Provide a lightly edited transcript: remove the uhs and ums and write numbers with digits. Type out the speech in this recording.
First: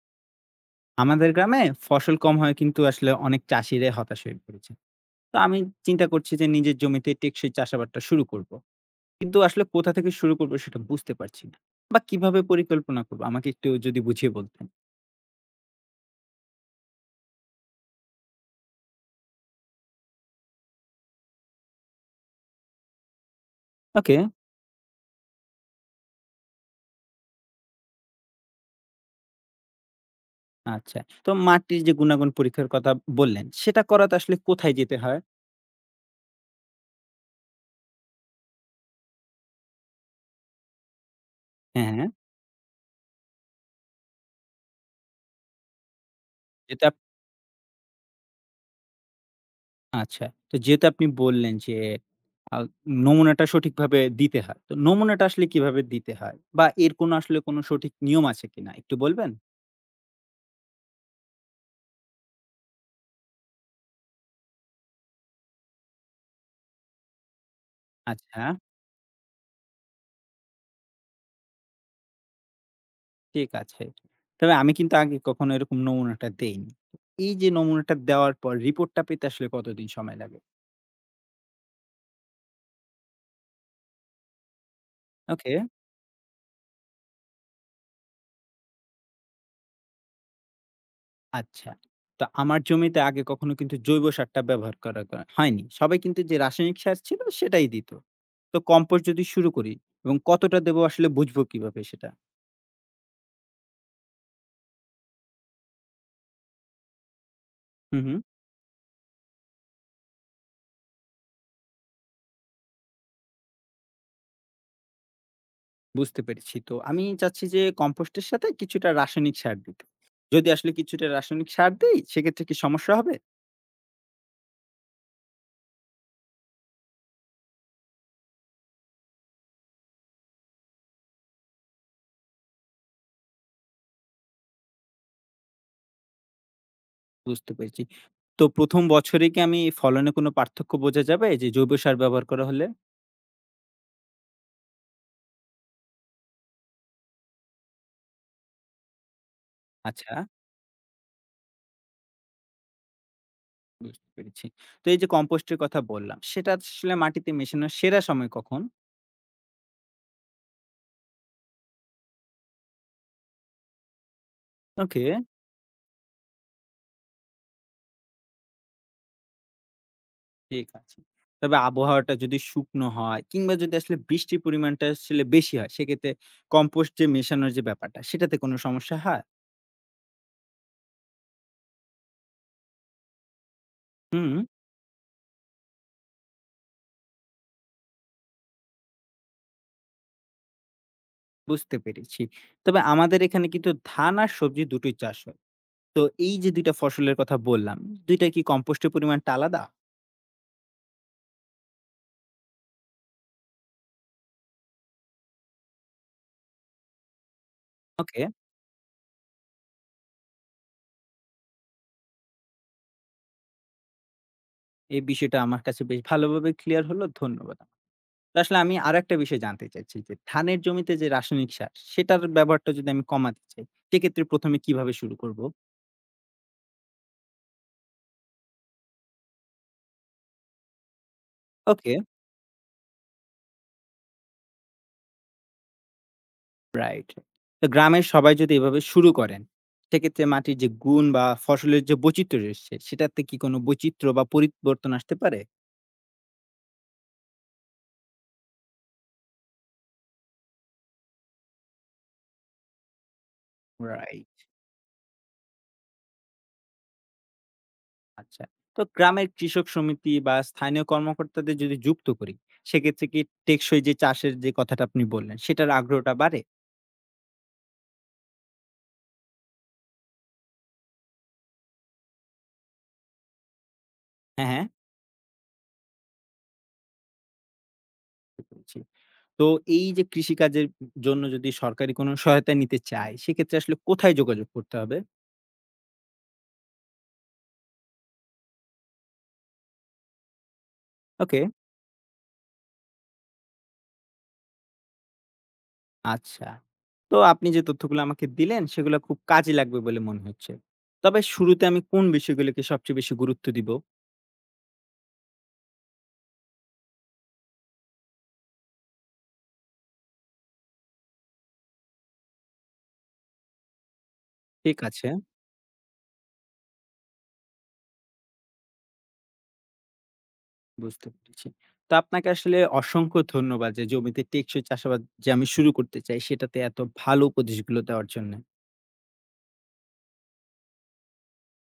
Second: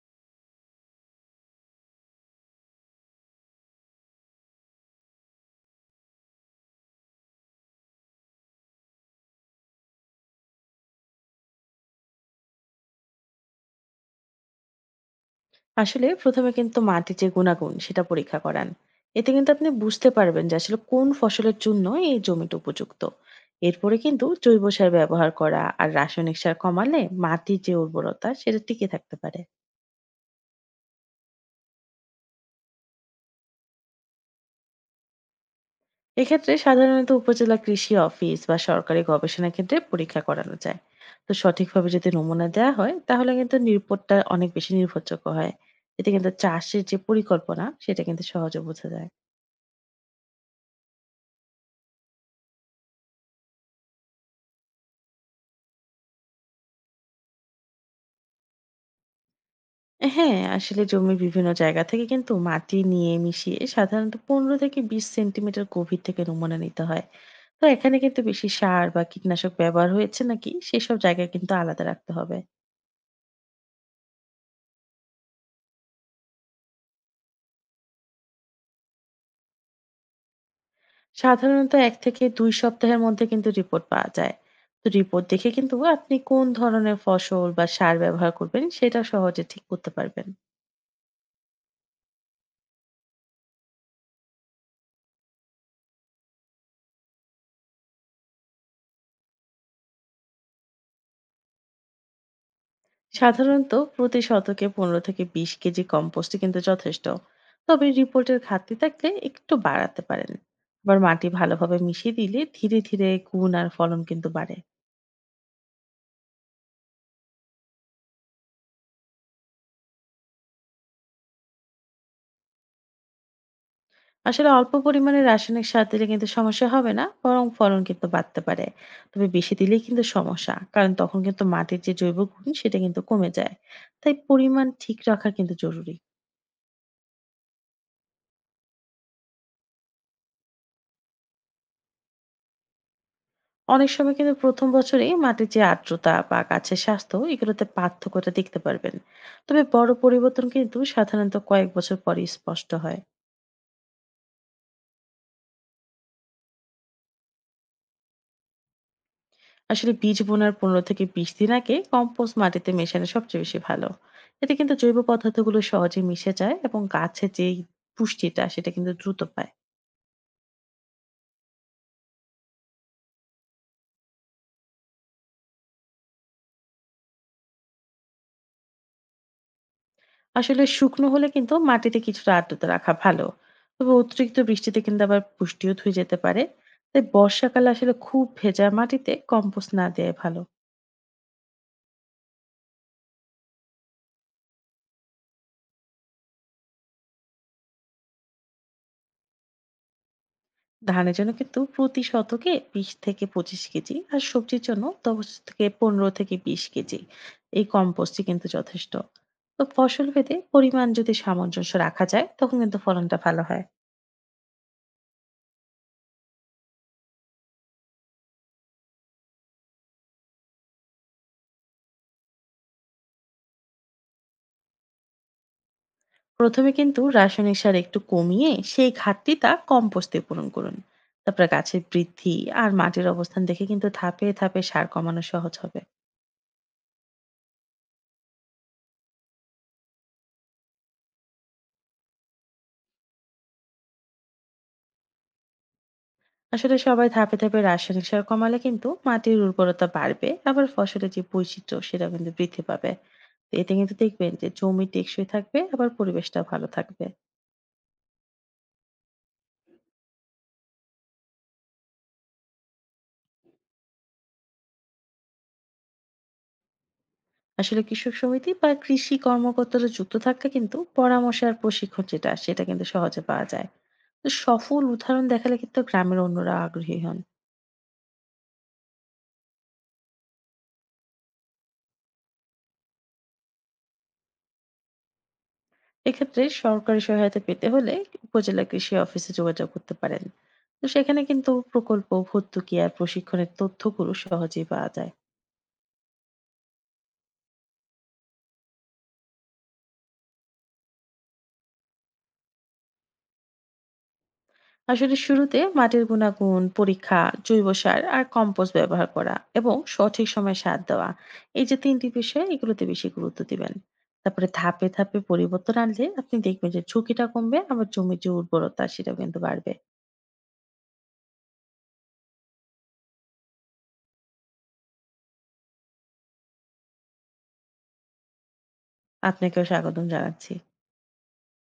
আমাদের গ্রামে ফসল কম হয়, কিন্তু আসলে অনেক চাষিরাই হতাশ হয়ে পড়েছে। তো আমি চিন্তা করছি যে নিজের জমিতে টেকসই চাষাবাদটা শুরু করব, কিন্তু আসলে কোথা থেকে শুরু করব সেটা বুঝতে পারছি না, বা কিভাবে পরিকল্পনা করব। আমাকে একটু যদি বুঝিয়ে বলতেন। আসলে ১ম এ কিন্তু মাটির যে গুণাগুণ সেটা পরীক্ষা করান। এতে কিন্তু আপনি বুঝতে পারবেন যে আসলে কোন ফসলের জন্য এই জমিটা উপযুক্ত। এরপরে ওকে, কিন্তু জৈব সার ব্যবহার করা আর রাসায়নিক সার কমালে মাটির যে উর্বরতা সেটা টিকে থাকতে পারে। আচ্ছা। তো মাটির যে গুণাগুণ পরীক্ষার কথা বললেন, সেটা করাতে আসলে কোথায় যেতে হয়? এক্ষেত্রে সাধারণত উপজেলা কৃষি অফিস বা সরকারি গবেষণা কেন্দ্রে পরীক্ষা করানো যায়। তো সঠিকভাবে হ্যাঁ, হ্যাঁ। যদি নমুনা দেওয়া হয় তাহলে কিন্তু রিপোর্টটা অনেক বেশি নির্ভরযোগ্য হয়। এতে কিন্তু চাষের যেটা যে আপ- পরিকল্পনা সেটা কিন্তু সহজে বোঝা যায়। আচ্ছা, তো যেটা আপনি বললেন যে আহ, নমুনাটা সঠিকভাবে দিতে হয়, তো নমুনাটা আসলে কিভাবে দিতে হয়, বা এর কোনো আসলে কোনো সঠিক নিয়ম আছে কিনা একটু বলবেন। হ্যাঁ, আসলে জমির বিভিন্ন জায়গা থেকে কিন্তু মাটি নিয়ে মিশিয়ে সাধারণত ১৫ থেকে ২০ সেন্টিমিটার গভীর থেকে নমুনা নিতে হয়। তো এখানে কিন্তু আচ্ছা, বেশি সার বা কীটনাশক ব্যবহার হয়েছে নাকি সেসব জায়গা কিন্তু আলাদা রাখতে হবে। ঠিক আছে। তবে আমি কিন্তু আগে কখনো এরকম নমুনাটা দেইনি। এই যে নমুনাটা দেওয়ার পর রিপোর্টটা পেতে আসলে কতদিন সময় লাগে? সাধারণত ১ থেকে ২ সপ্তাহের মধ্যে কিন্তু রিপোর্ট পাওয়া যায়। তো রিপোর্ট দেখে ওকে, কিন্তু আপনি কোন ধরনের ফসল বা সার ব্যবহার করবেন সেটা সহজে ঠিক করতে পারবেন। আচ্ছা। তো আমার জমিতে আগে কখনো কিন্তু জৈব সারটা ব্যবহার করা হয়নি। সবাই কিন্তু যে রাসায়নিক সার ছিল সেটাই দিত। তো কম্পোস্ট যদি শুরু করি, এবং কতটা দেবো আসলে বুঝবো কিভাবে সেটা? সাধারণত প্রতি শতকে ১৫ থেকে ২০ কেজি কম্পোস্ট কিন্তু যথেষ্ট। তবে হুম, হুম, রিপোর্টের ঘাটতি থাকলে একটু বাড়াতে পারেন। আবার মাটি ভালোভাবে মিশিয়ে দিলে ধীরে ধীরে গুণ আর ফলন কিন্তু বাড়ে। বুঝতে পেরেছি। তো আমি চাচ্ছি যে কম্পোস্টের সাথে কিছুটা রাসায়নিক সার দিতে। যদি আসলে কিছুটা রাসায়নিক সার দেই সেক্ষেত্রে কি সমস্যা হবে? আসলে অল্প পরিমাণে রাসায়নিক সার দিলে কিন্তু সমস্যা হবে না, বরং ফলন কিন্তু বাড়তে পারে। তবে বেশি দিলেই কিন্তু সমস্যা, কারণ তখন কিন্তু মাটির যে জৈব গুণ সেটা কিন্তু কমে যায়। তাই পরিমাণ ঠিক রাখা কিন্তু জরুরি। বুঝতে পেরেছি। তো ১ম বছরে কি আমি ফলনে কোনো পার্থক্য বোঝা যাবে, এই যে জৈব সার ব্যবহার করা হলে? অনেক সময় কিন্তু ১ম বছরেই মাটির যে আর্দ্রতা বা গাছের স্বাস্থ্য এগুলোতে পার্থক্যটা দেখতে পারবেন। তবে বড় আচ্ছা, পরিবর্তন কিন্তু সাধারণত কয়েক বছর পরেই স্পষ্ট হয়। বুঝতে পেরেছি। তো এই যে কম্পোস্টের কথা বললাম, সেটা আসলে মাটিতে মেশানোর সেরা সময় কখন? আসলে বীজ বোনার ১৫ থেকে ২০ দিন আগে কম্পোস্ট মাটিতে মেশানো সবচেয়ে বেশি ভালো। এতে কিন্তু জৈব ওকে, পদার্থগুলো সহজে মিশে যায় এবং গাছের যেই পুষ্টিটা সেটা কিন্তু দ্রুত পায়। ঠিক আছে। তবে আবহাওয়াটা যদি শুকনো হয়, কিংবা যদি আসলে বৃষ্টির পরিমাণটা আসলে বেশি হয়, সেক্ষেত্রে কম্পোস্ট যে মেশানোর যে ব্যাপারটা, সেটাতে কোনো সমস্যা হয়? আসলে শুকনো হলে কিন্তু মাটিতে কিছুটা আর্দ্রতা রাখা ভালো। তবে হুম, অতিরিক্ত বৃষ্টিতে কিন্তু আবার পুষ্টিও ধুয়ে যেতে পারে। তাই বর্ষাকালে আসলে খুব ভেজা মাটিতে কম্পোস্ট না দেওয়াই ভালো। বুঝতে পেরেছি। তবে আমাদের এখানে কিন্তু ধান আর সবজি দুটোই চাষ হয়। তো এই যে ২ টা ফসলের কথা বললাম, ২ টায় কি কম্পোস্টের পরিমাণটা আলাদা? ধানের জন্য কিন্তু প্রতি শতকে ২০ থেকে ২৫ কেজি, আর সবজির জন্য ১০ থেকে ১৫ থেকে ২০ কেজি, এই কম্পোস্টই ওকে। কিন্তু যথেষ্ট। তো ফসল ভেদে পরিমাণ যদি সামঞ্জস্য রাখা যায় তখন কিন্তু ফলনটা ভালো হয়। এই বিষয়টা আমার কাছে বেশ ভালোভাবে ক্লিয়ার হলো, ধন্যবাদ। তো আসলে আমি আরেকটা বিষয় জানতে চাইছি যে, ধানের জমিতে যে রাসায়নিক সার, সেটার ব্যবহারটা যদি আমি কমাতে চাই, সেক্ষেত্রে ১ম এ কিভাবে শুরু করব? প্রথমে কিন্তু রাসায়নিক সার একটু কমিয়ে সেই ঘাটতিটা কম্পোস্টে পূরণ করুন। তারপরে গাছের ওকে, বৃদ্ধি আর মাটির অবস্থান দেখে কিন্তু ধাপে ধাপে সার কমানো সহজ হবে। রাইট। তো গ্রামের সবাই যদি এভাবে শুরু করেন, সেক্ষেত্রে মাটির যে গুণ বা ফসলের যে বৈচিত্র্য রয়েছে, সেটাতে কি কোনো বৈচিত্র্য বা পরিবর্তন আসতে পারে? আসলে সবাই ধাপে ধাপে রাসায়নিক সার কমালে কিন্তু মাটির উর্বরতা বাড়বে, আবার ফসলের যে বৈচিত্র্য সেটা কিন্তু বৃদ্ধি পাবে। এতে কিন্তু দেখবেন রাইট, যে জমি টেকসই থাকবে, আবার পরিবেশটা ভালো থাকবে। আচ্ছা। তো গ্রামের কৃষক সমিতি বা স্থানীয় কর্মকর্তাদের যদি যুক্ত করি, সেক্ষেত্রে কি টেকসই যে চাষের যে কথাটা আপনি বললেন, সেটার আগ্রহটা বাড়ে? আসলে কৃষক সমিতি বা কৃষি কর্মকর্তারা যুক্ত থাকলে কিন্তু পরামর্শ আর প্রশিক্ষণ যেটা সেটা কিন্তু সহজে পাওয়া যায়। তো হ্যাঁ, হ্যাঁ, সফল উদাহরণ দেখালে কিন্তু গ্রামের অন্যরা আগ্রহী হন। বুঝতে পেরেছি। তো এই যে কৃষিকাজের জন্য যদি সরকারি কোনো সহায়তা নিতে চায়, সেক্ষেত্রে আসলে কোথায় যোগাযোগ করতে হবে? এক্ষেত্রে সরকারি সহায়তা পেতে হলে উপজেলা কৃষি অফিসে যোগাযোগ করতে পারেন। তো সেখানে ওকে, কিন্তু প্রকল্প, ভর্তুকি আর প্রশিক্ষণের তথ্যগুলো সহজেই পাওয়া যায়। আচ্ছা। তো আপনি যে তথ্যগুলো আমাকে দিলেন, সেগুলো খুব কাজে লাগবে বলে মনে হচ্ছে। তবে শুরুতে আমি কোন বিষয়গুলোকে সবচেয়ে বেশি গুরুত্ব দিব? আসলে শুরুতে মাটির গুণাগুণ পরীক্ষা, জৈব সার আর কম্পোস্ট ব্যবহার করা এবং সঠিক সময় সার দেওয়া, এই যে তিনটি বিষয় এগুলোতে বেশি গুরুত্ব দিবেন। তারপরে ঠিক ধাপে আছে, ধাপে পরিবর্তন আনলে আপনি দেখবেন যে ঝুঁকিটা কমবে, আবার জমির যে উর্বরতা সেটা কিন্তু বাড়বে। বুঝতে পেরেছি। তো আপনাকে আসলে অসংখ্য ধন্যবাদ, যে জমিতে টেকসই চাষাবাদ যে আমি শুরু করতে চাই, সেটাতে এত ভালো উপদেশগুলো দেওয়ার জন্য। আপনাকেও স্বাগতম জানাচ্ছি।